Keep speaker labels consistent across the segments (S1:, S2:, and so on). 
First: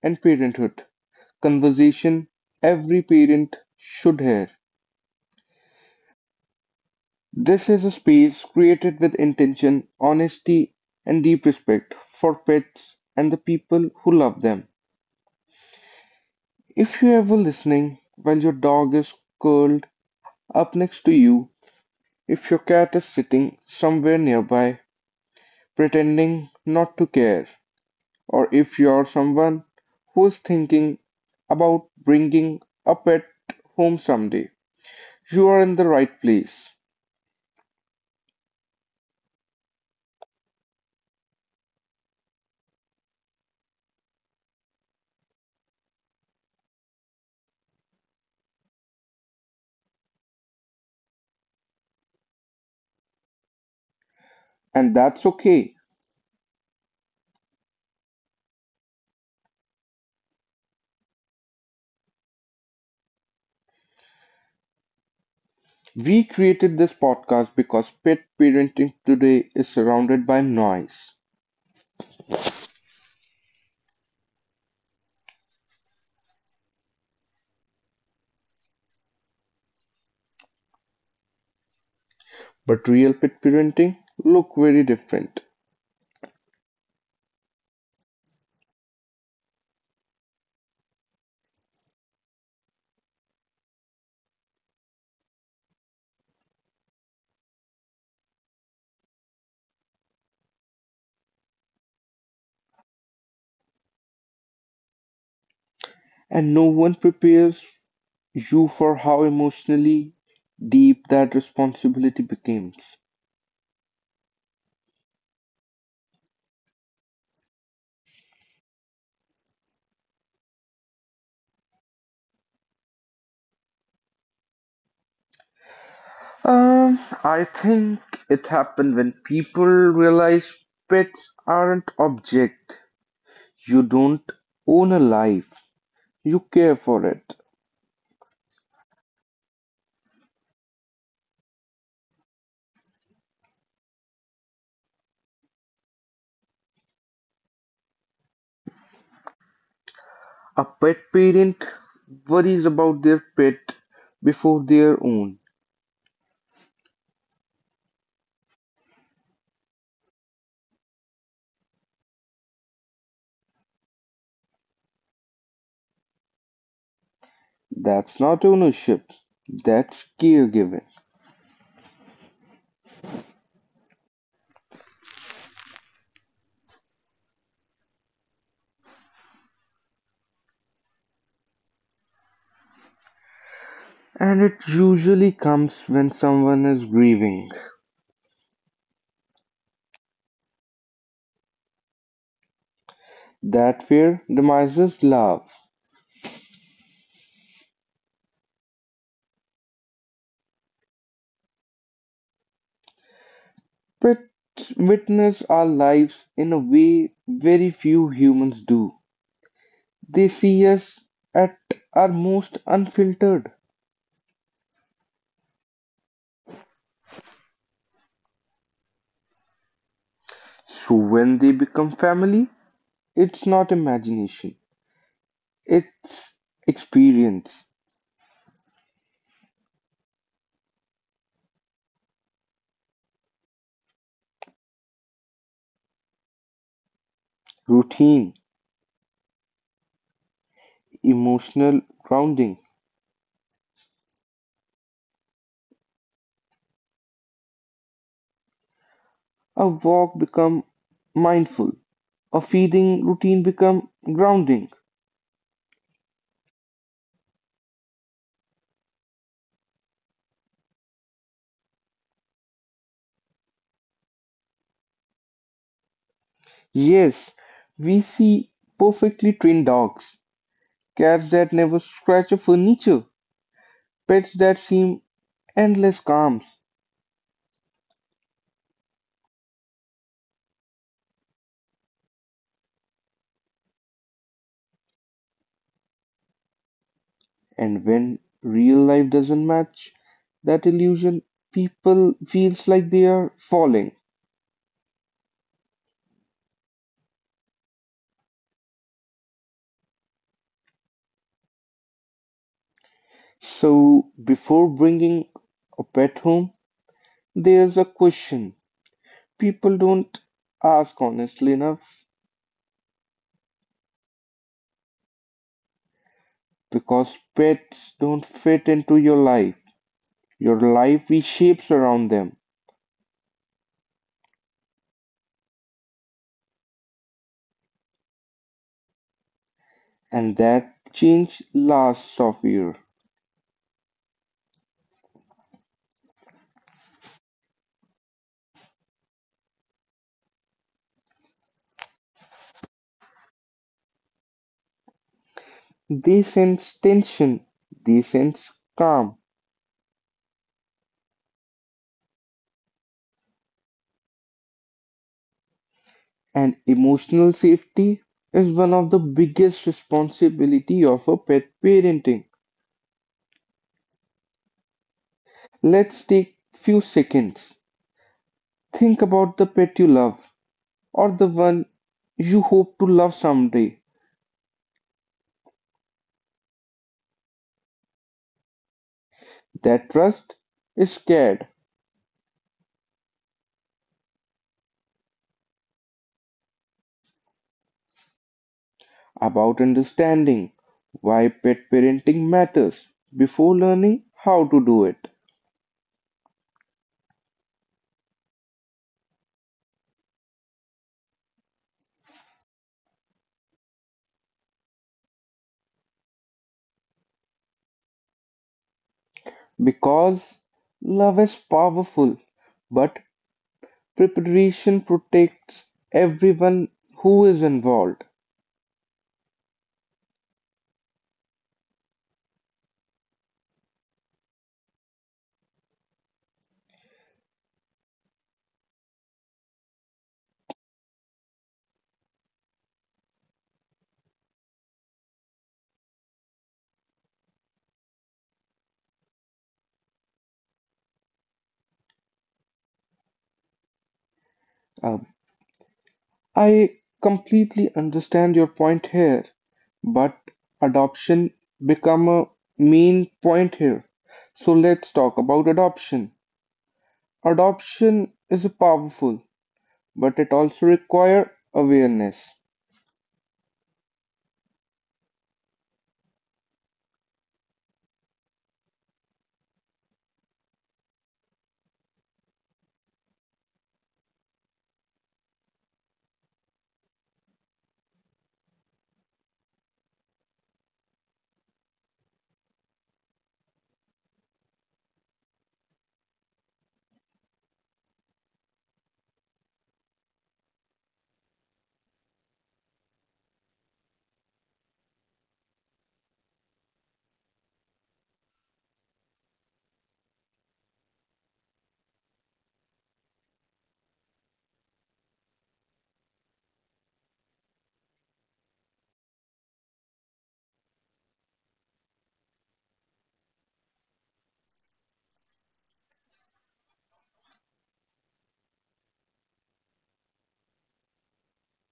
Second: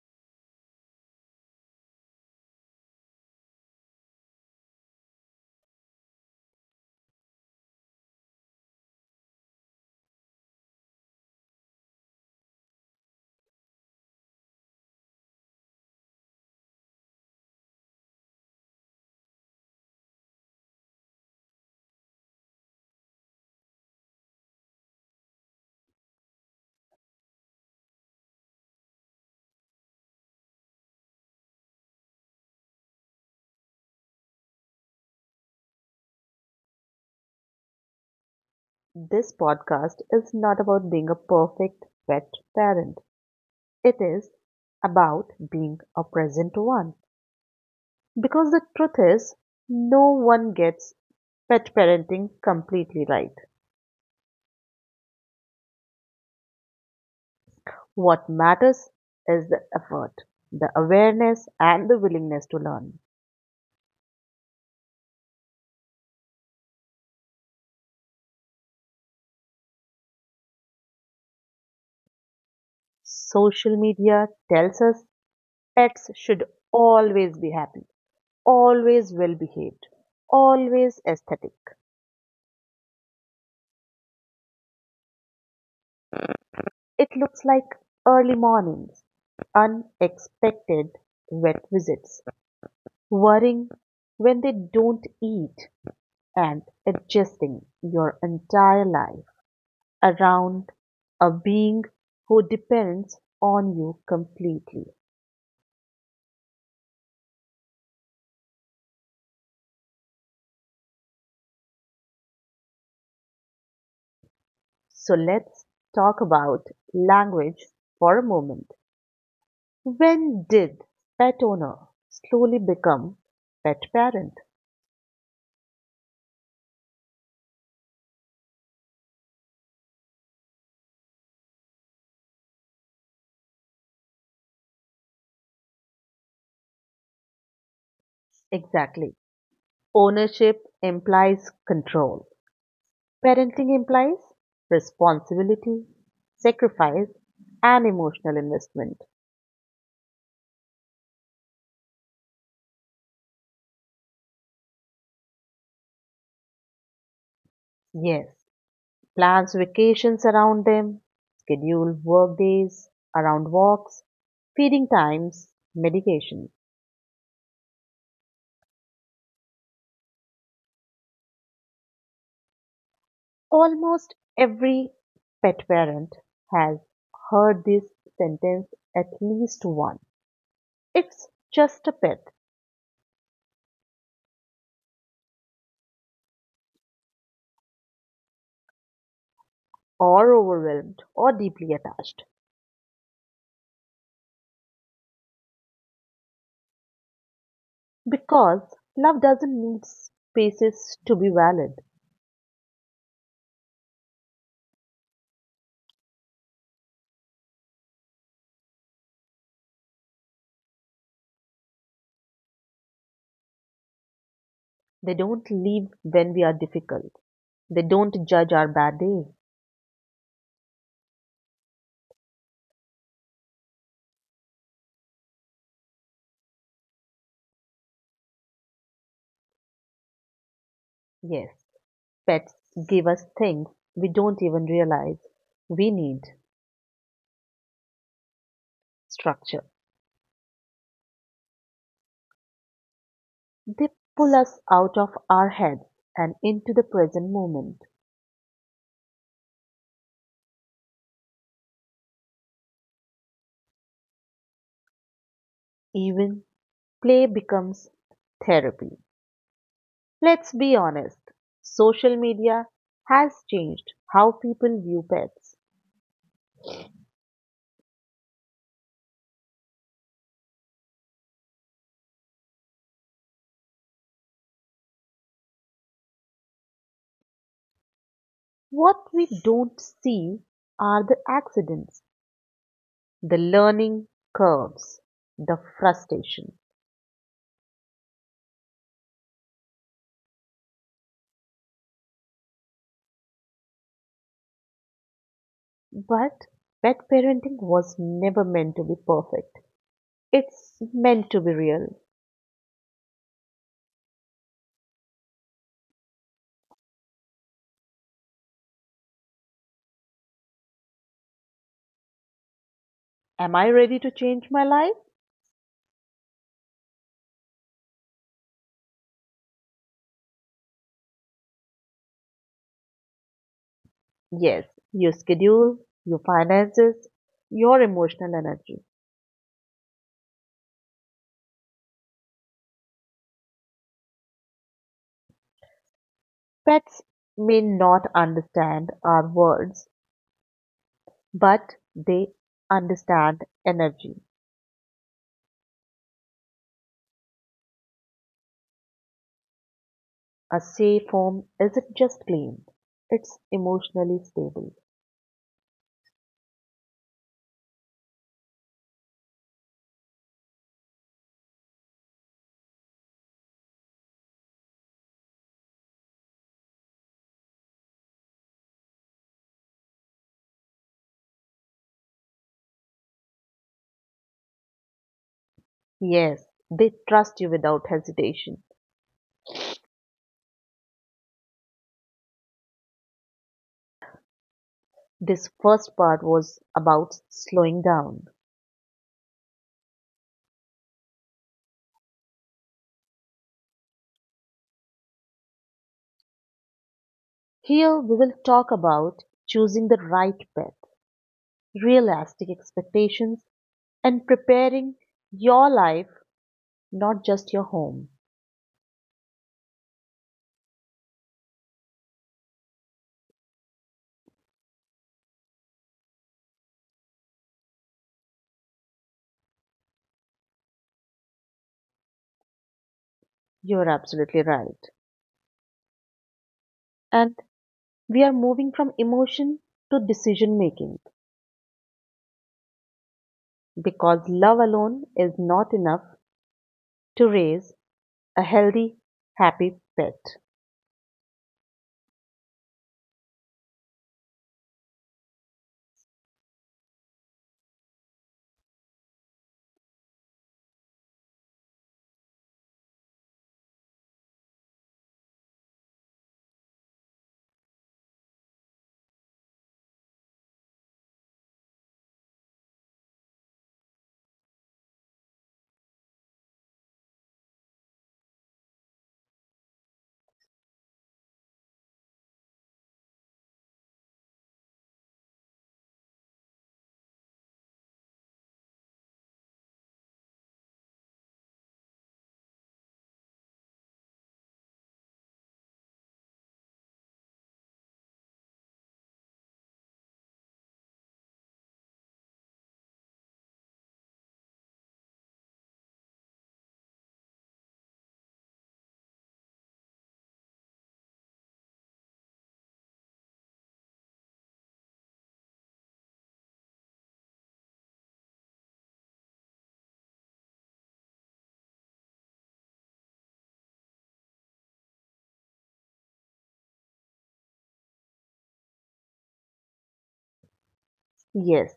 S1: and parenthood conversation every parent should hear. This is a space created with intention, honesty, and deep respect for pets and the people who love them. If you're ever listening while your dog is curled up next to you, if your cat is sitting somewhere nearby, pretending not to care, or if you're someone who's thinking about bringing a pet home someday, you are in the right place.
S2: This podcast is not about being a perfect pet parent. It is about being a present one. Because the truth is, no one gets pet parenting completely right.
S1: And that's okay.
S2: What matters is the effort, the awareness, and the willingness to learn.
S1: We created this podcast because pet parenting today is surrounded by noise.
S2: Social media tells us pets should always be happy, always well behaved, always aesthetic.
S1: But real pet parenting looks very different.
S2: It looks like early mornings, unexpected wet visits, worrying when they don't eat, and adjusting your entire life around a being who depends on you completely.
S1: And no one prepares you for how emotionally deep that responsibility becomes.
S2: So let's talk about language for a moment. When did pet owner slowly become pet parent?
S1: I think it happened when people realize pets aren't object. You don't own a life. You care for it.
S2: Exactly. Ownership implies control. Parenting implies responsibility, sacrifice, and emotional investment.
S1: A pet parent worries about their pet before their own.
S2: Yes, plans vacations around them, schedule work days around walks, feeding times, medication.
S1: That's not ownership. That's caregiving.
S2: Almost every pet parent has heard this sentence at least once. It's just a pet,
S1: And it usually comes when someone is grieving.
S2: or overwhelmed, or deeply attached.
S1: That fear demises love.
S2: Because love doesn't need spaces to be valid.
S1: Pets witness our lives in a way very few humans do. They see us at our most unfiltered.
S2: They don't leave when we are difficult. They don't judge our bad day.
S1: So when they become family, it's not imagination, it's experience,
S2: Yes, pets give us things we don't even realize we need
S1: routine,
S2: structure.
S1: emotional grounding.
S2: They pull us out of our heads and into the present moment.
S1: A walk become mindful, a feeding routine become grounding.
S2: Even play becomes therapy. Let's be honest. Social media has changed how people view pets.
S1: Yes, we see perfectly trained dogs, cats that never scratch a furniture, pets that seem endless calms,
S2: What we don't see are the accidents, the learning curves, the frustration.
S1: and when real life doesn't match that illusion, people feels like they are falling.
S2: But pet parenting was never meant to be perfect. It's meant to be real.
S1: So before bringing a pet home, there's a question people don't ask honestly enough
S2: Am I ready to change my life?
S1: because pets don't fit into your life. Your life reshapes around them,
S2: Yes, your schedule, your finances, your emotional energy.
S1: and that change lasts of year.
S2: Pets may not understand our words, but they understand energy.
S1: They sense tension, they sense calm,
S2: A safe home isn't just clean, it's emotionally stable.
S1: and emotional safety is one of the biggest responsibility of a pet parenting. Let's take few seconds. Think about the pet you love or the one you hope to love someday.
S2: Yes, they trust you without hesitation.
S1: That trust is scared
S2: This first part was about slowing down.
S1: about understanding why pet parenting matters before learning how to do it.
S2: Here we will talk about choosing the right path, realistic expectations, and preparing your life, not just your home.
S1: Because love is powerful, but preparation protects everyone who is involved.
S2: You're absolutely right. And we are moving from emotion to decision making because love alone is not enough to raise a healthy, happy pet.
S1: Um, I completely understand your point here, but adoption become a main point here. So let's talk about adoption. Adoption is powerful, but it also require awareness.
S2: Yes,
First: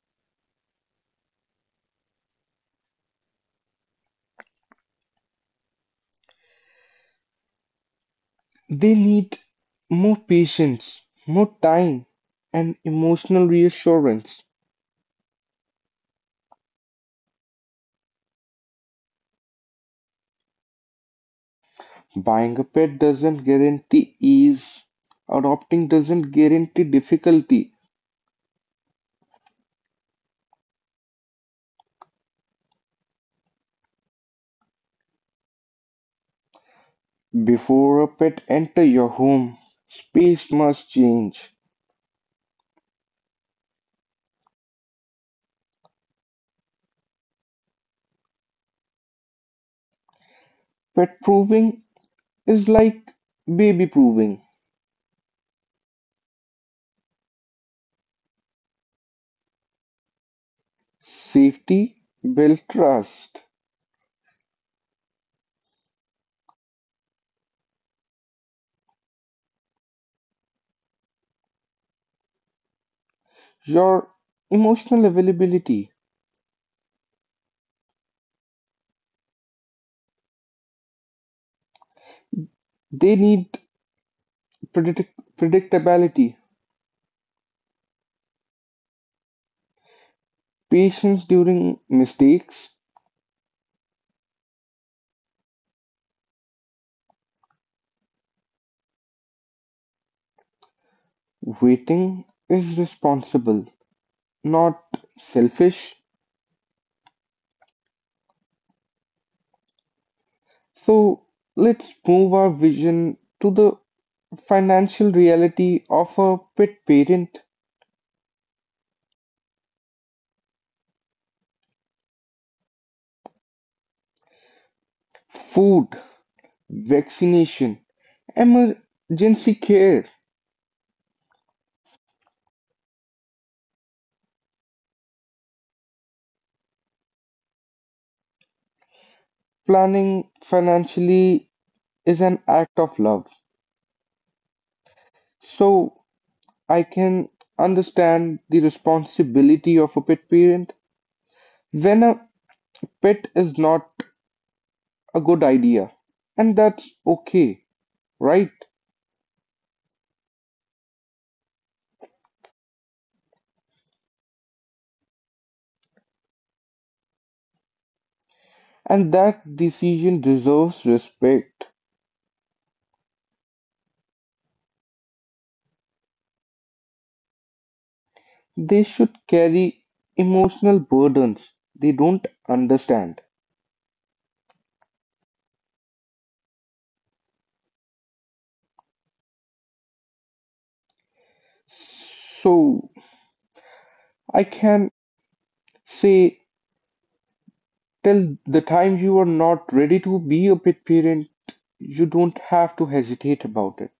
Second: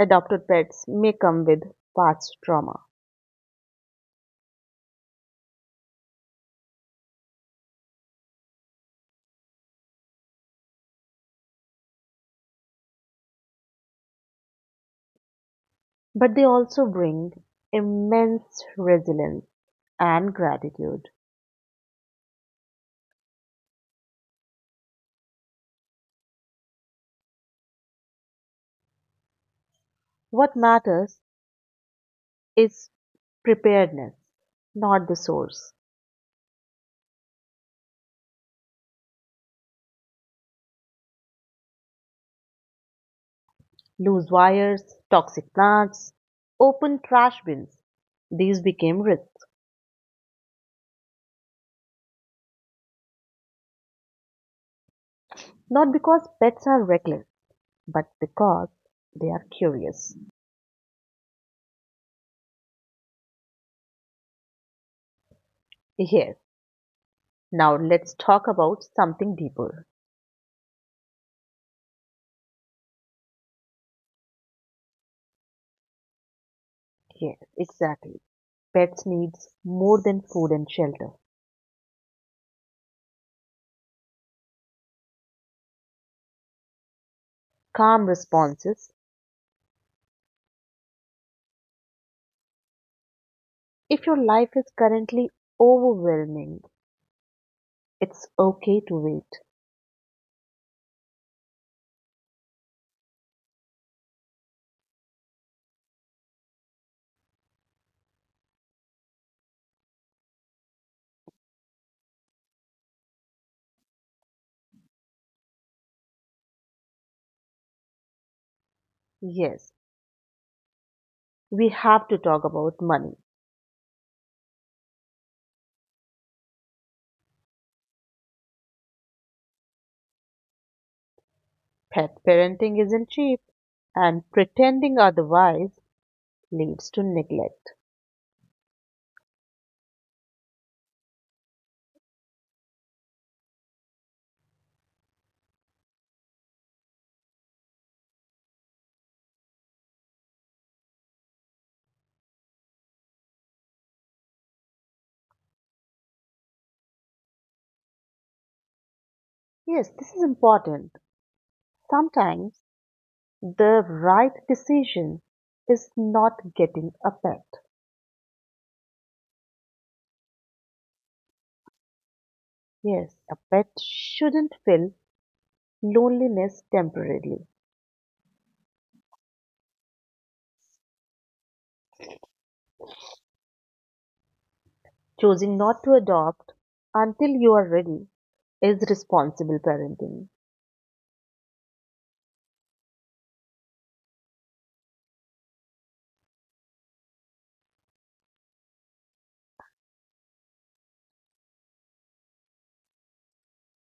S2: adopted pets may come with past trauma,
S1: They need more patience, more time, and emotional reassurance.
S2: but they also bring immense resilience and gratitude.
S1: Buying a pet doesn't guarantee ease. Adopting doesn't guarantee difficulty.
S2: What matters is preparedness, not the source.
S1: Before a pet enter your home, space must change.
S2: Loose wires, toxic plants, open trash bins. These became risks,
S1: Pet proving is like baby proving.
S2: not because pets are reckless, but because they are curious.
S1: Safety build trust.
S2: Yes, now let's talk about something deeper.
S1: Your emotional availability.
S2: Yes, exactly. Pets need more than food and shelter.
S1: They need predict- predictability.
S2: Calm responses.
S1: Patience during mistakes.
S2: If your life is currently overwhelming, it's okay to wait.
S1: Waiting is responsible, not selfish. So let's move our vision to the financial reality of a pet parent.
S2: Yes, we have to talk about money.
S1: Food, vaccination, emergency care,
S2: Pet parenting isn't cheap, and pretending otherwise leads to neglect.
S1: planning financially is an act of love. So I can understand the responsibility of a pet parent when a pet is not a good idea. And that's okay, right?
S2: Yes, this is important. Sometimes the right decision is not getting a pet.
S1: And that decision deserves respect.
S2: Yes, a pet shouldn't fill loneliness temporarily.
S1: They should carry emotional burdens they don't understand.
S2: Choosing not to adopt until you are ready is responsible parenting.
S1: So I can say, till the time you are not ready to be a pet parent, you don't have to hesitate about it.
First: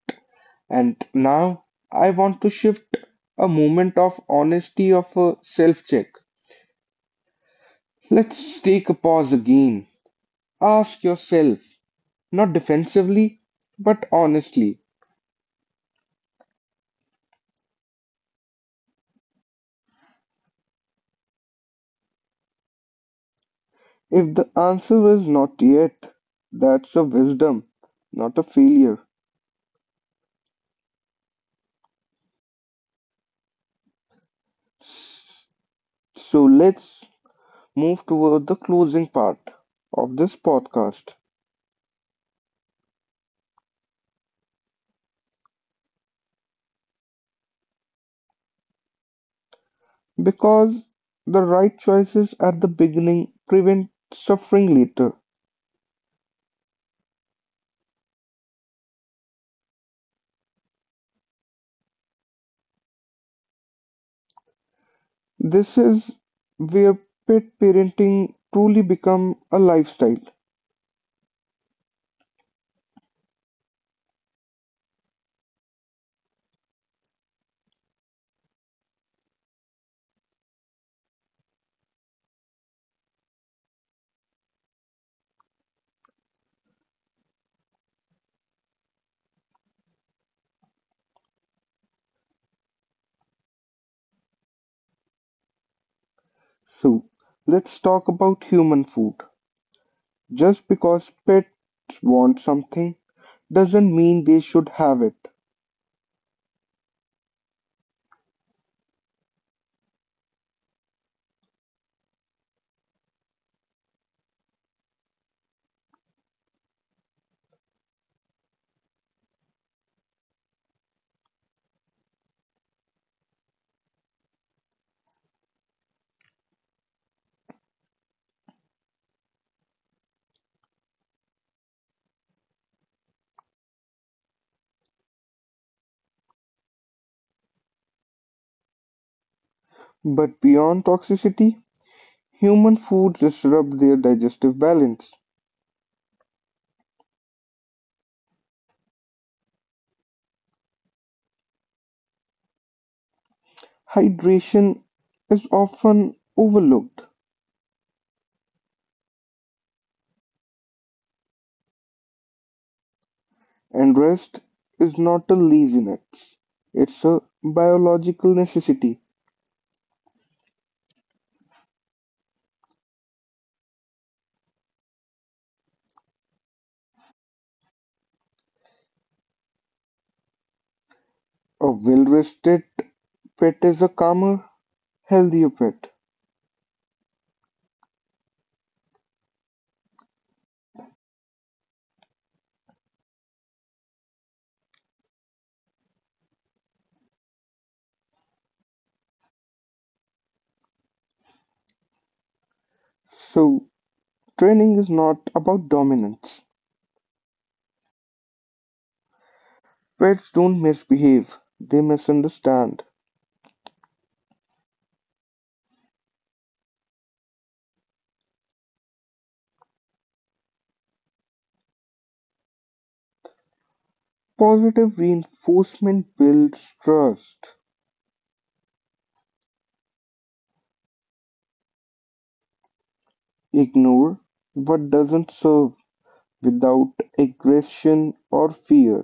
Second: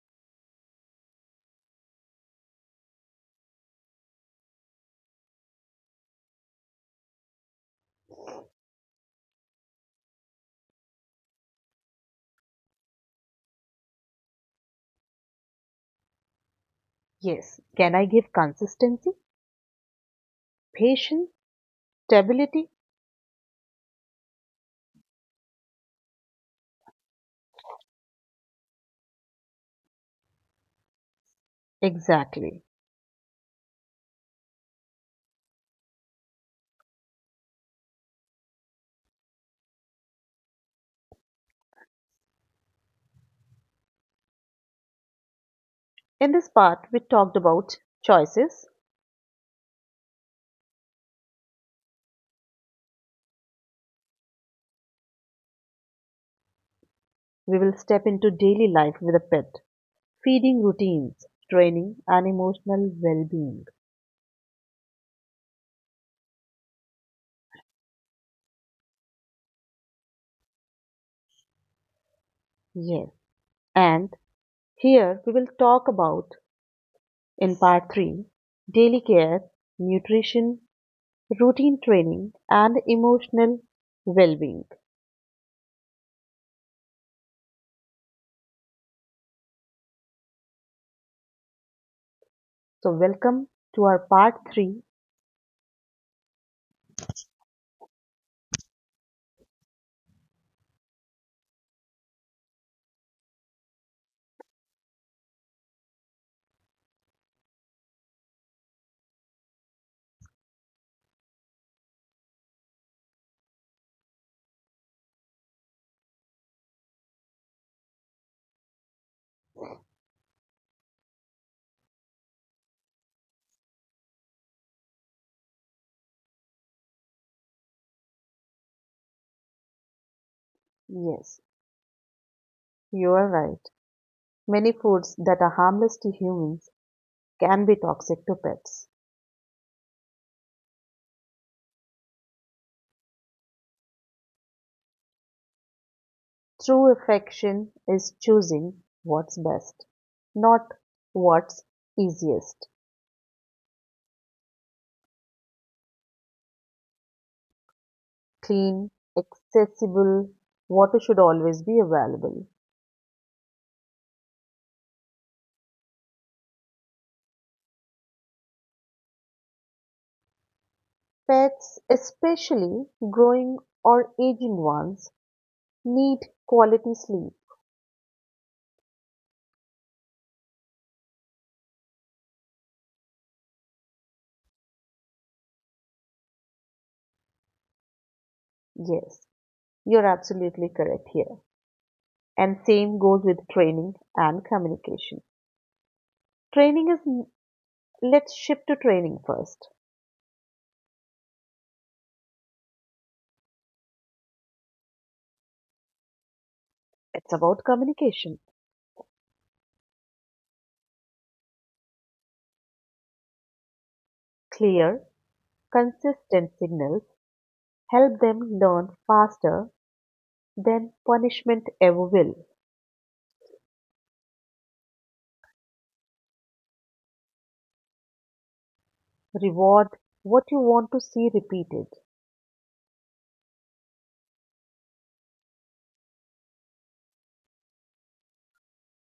S1: And now I want to shift a moment of honesty of a self check. Let's take a pause again. Ask yourself, not defensively, but honestly,
S2: Yes. Can I give consistency, patience, stability?
S1: if the answer is not yet, that's a wisdom, not a failure.
S2: Exactly.
S1: So let's move toward the closing part of this podcast
S2: In this part, we talked about choices.
S1: because the right choices at the beginning prevent suffering later.
S2: We will step into daily life with a pet, feeding routines, training, and emotional well being.
S1: This is where pet parenting truly becomes a lifestyle.
S2: Yes. And here we will talk about, in part 3, daily care, nutrition, routine training, and emotional well being. So, welcome to our part 3.
S1: So, let's talk about human food. Just because pets want something doesn't mean they should have it.
S2: Yes, you are right. Many foods that are harmless to humans can be toxic to pets.
S1: But beyond toxicity, human foods disrupt their digestive balance.
S2: True affection is choosing what's best, not what's easiest.
S1: Hydration is often overlooked
S2: Clean, accessible, water should always be available.
S1: and rest is not a laziness, it's a biological necessity.
S2: Pets, especially growing or aging ones, need quality sleep.
S1: A well-rested pet is a calmer, healthier pet.
S2: Yes, you're absolutely correct here. And same goes with training and communication. Training is, let's shift to training first.
S1: So, training is not about dominance.
S2: It's about communication.
S1: Pets don't misbehave, they misunderstand.
S2: Clear, consistent signals help them learn faster than punishment ever will.
S1: Positive reinforcement builds trust.
S2: Reward what you want to see repeated.
S1: Ignore what doesn't serve without aggression or fear.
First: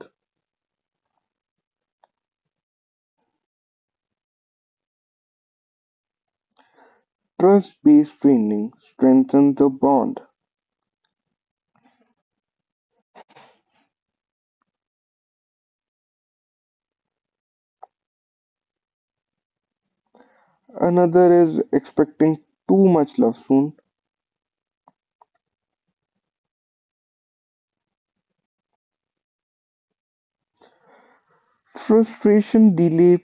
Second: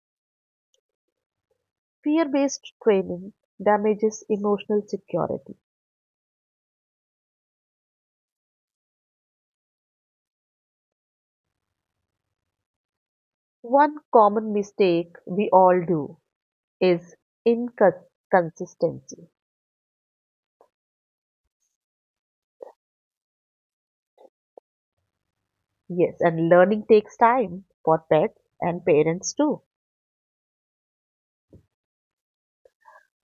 S2: Fear based training damages emotional security.
S1: Trust-based training strengthens the bond;
S2: One common mistake we all do is inconsistency.
S1: another is expecting too much love soon;
S2: Yes, and learning takes time for pets and parents too.
S1: frustration delays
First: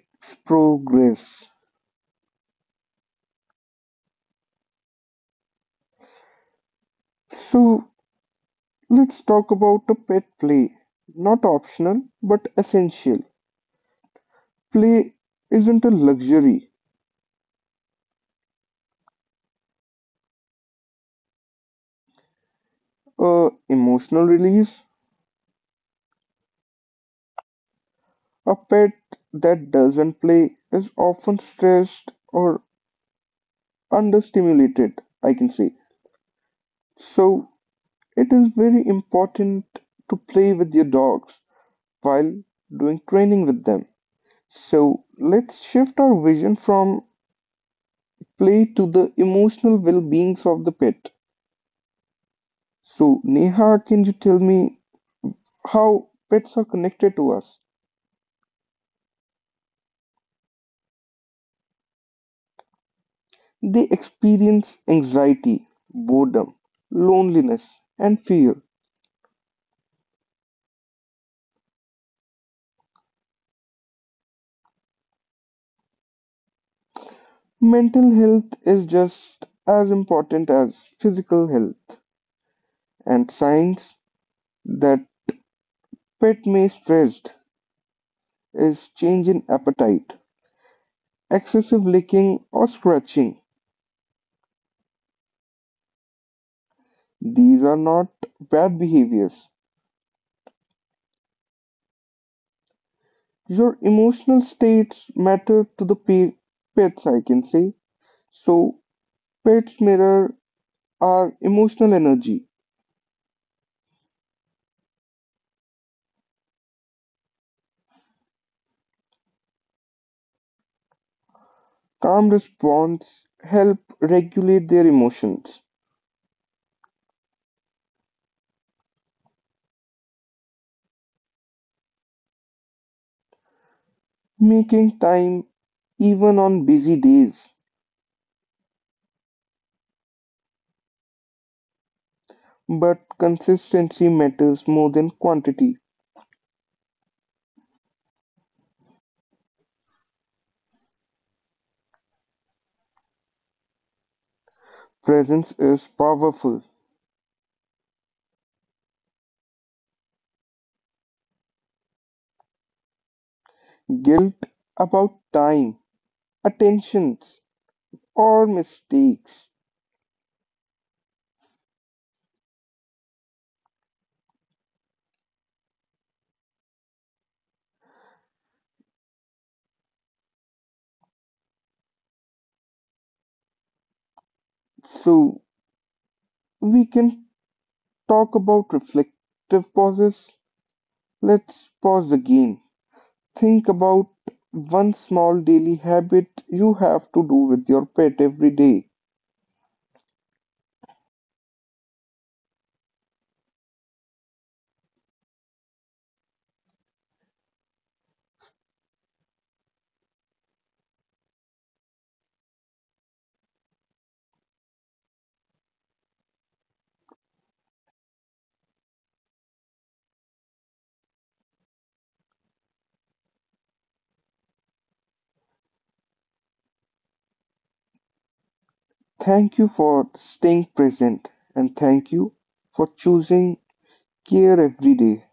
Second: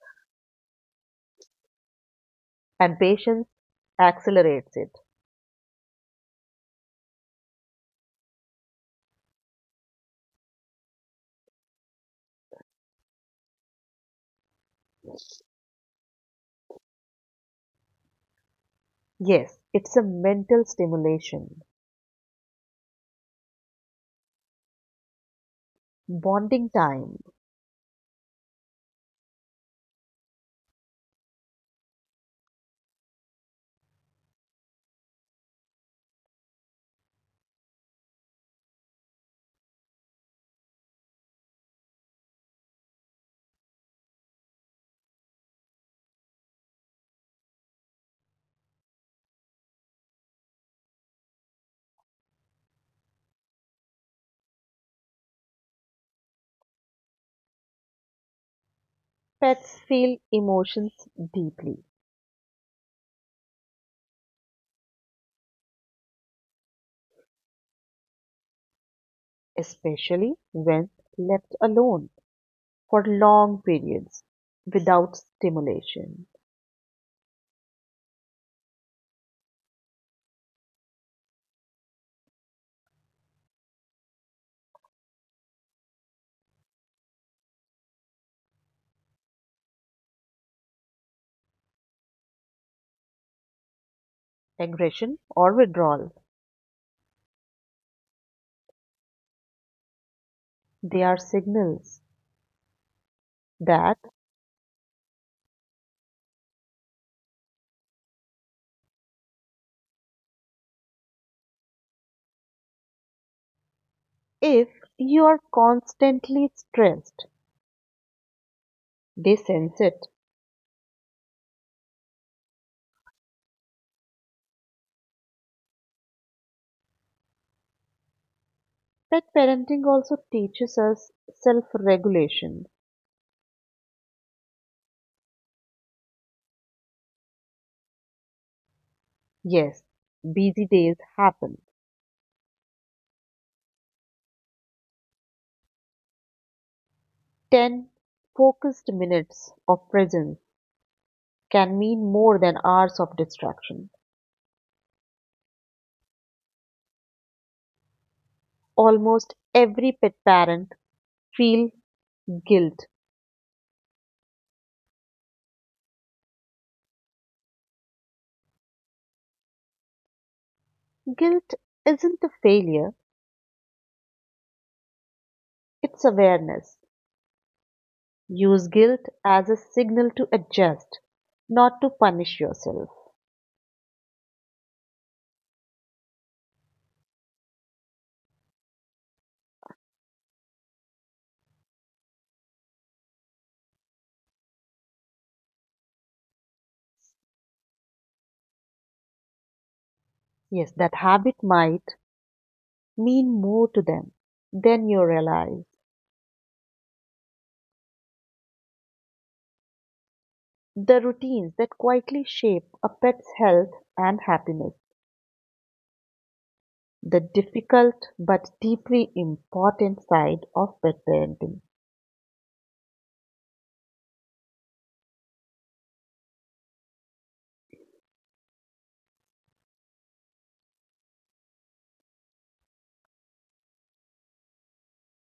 S1: progress.
S2: And patience accelerates it.
S1: So let's talk about a pet play. Not optional, but essential. Play isn't a luxury,
S2: Yes, it's a mental stimulation,
S1: a emotional release.
S2: bonding time.
S1: A pet that doesn't play is often stressed or understimulated, I can say. So it is very important to play with your dogs while doing training with them. So let's shift our vision from play to the emotional well-being of the pet. So Neha, can you tell me how pets are connected to us?
S2: Pets feel emotions deeply,
S1: They experience anxiety, boredom, loneliness, and fear.
S2: especially when left alone for long periods without stimulation,
S1: Mental health is just as important as physical health, and signs that pet may be stressed is change in appetite, excessive licking or scratching.
S2: aggression, or withdrawal.
S1: These are not bad behaviors.
S2: They are signals
S1: Your
S2: that
S1: emotional states matter to the pets, I can say. So, pets mirror our emotional energy.
S2: if you are constantly stressed, they sense it.
S1: Calm response help regulate their emotions,
S2: Pet parenting also teaches us self regulation.
S1: making time even on busy days.
S2: Yes, busy days happen.
S1: But consistency matters more than quantity.
S2: 10 focused minutes of presence can mean more than hours of distraction.
S1: Presence is powerful.
S2: Almost every pet parent feels guilt.
S1: Guilt about time attentions or mistakes.
S2: Guilt isn't a failure, it's awareness. Use guilt as a signal to adjust, not to punish yourself.
S1: So we can talk about reflective pauses. Let's pause again. Think about one small daily habit you have to do with your pet every day.
S2: Yes, that habit might mean more to them than you realize. The routines that quietly shape a pet's health and happiness, the difficult but deeply important side of pet parenting.
S1: Thank you for staying present and thank you for choosing care every day.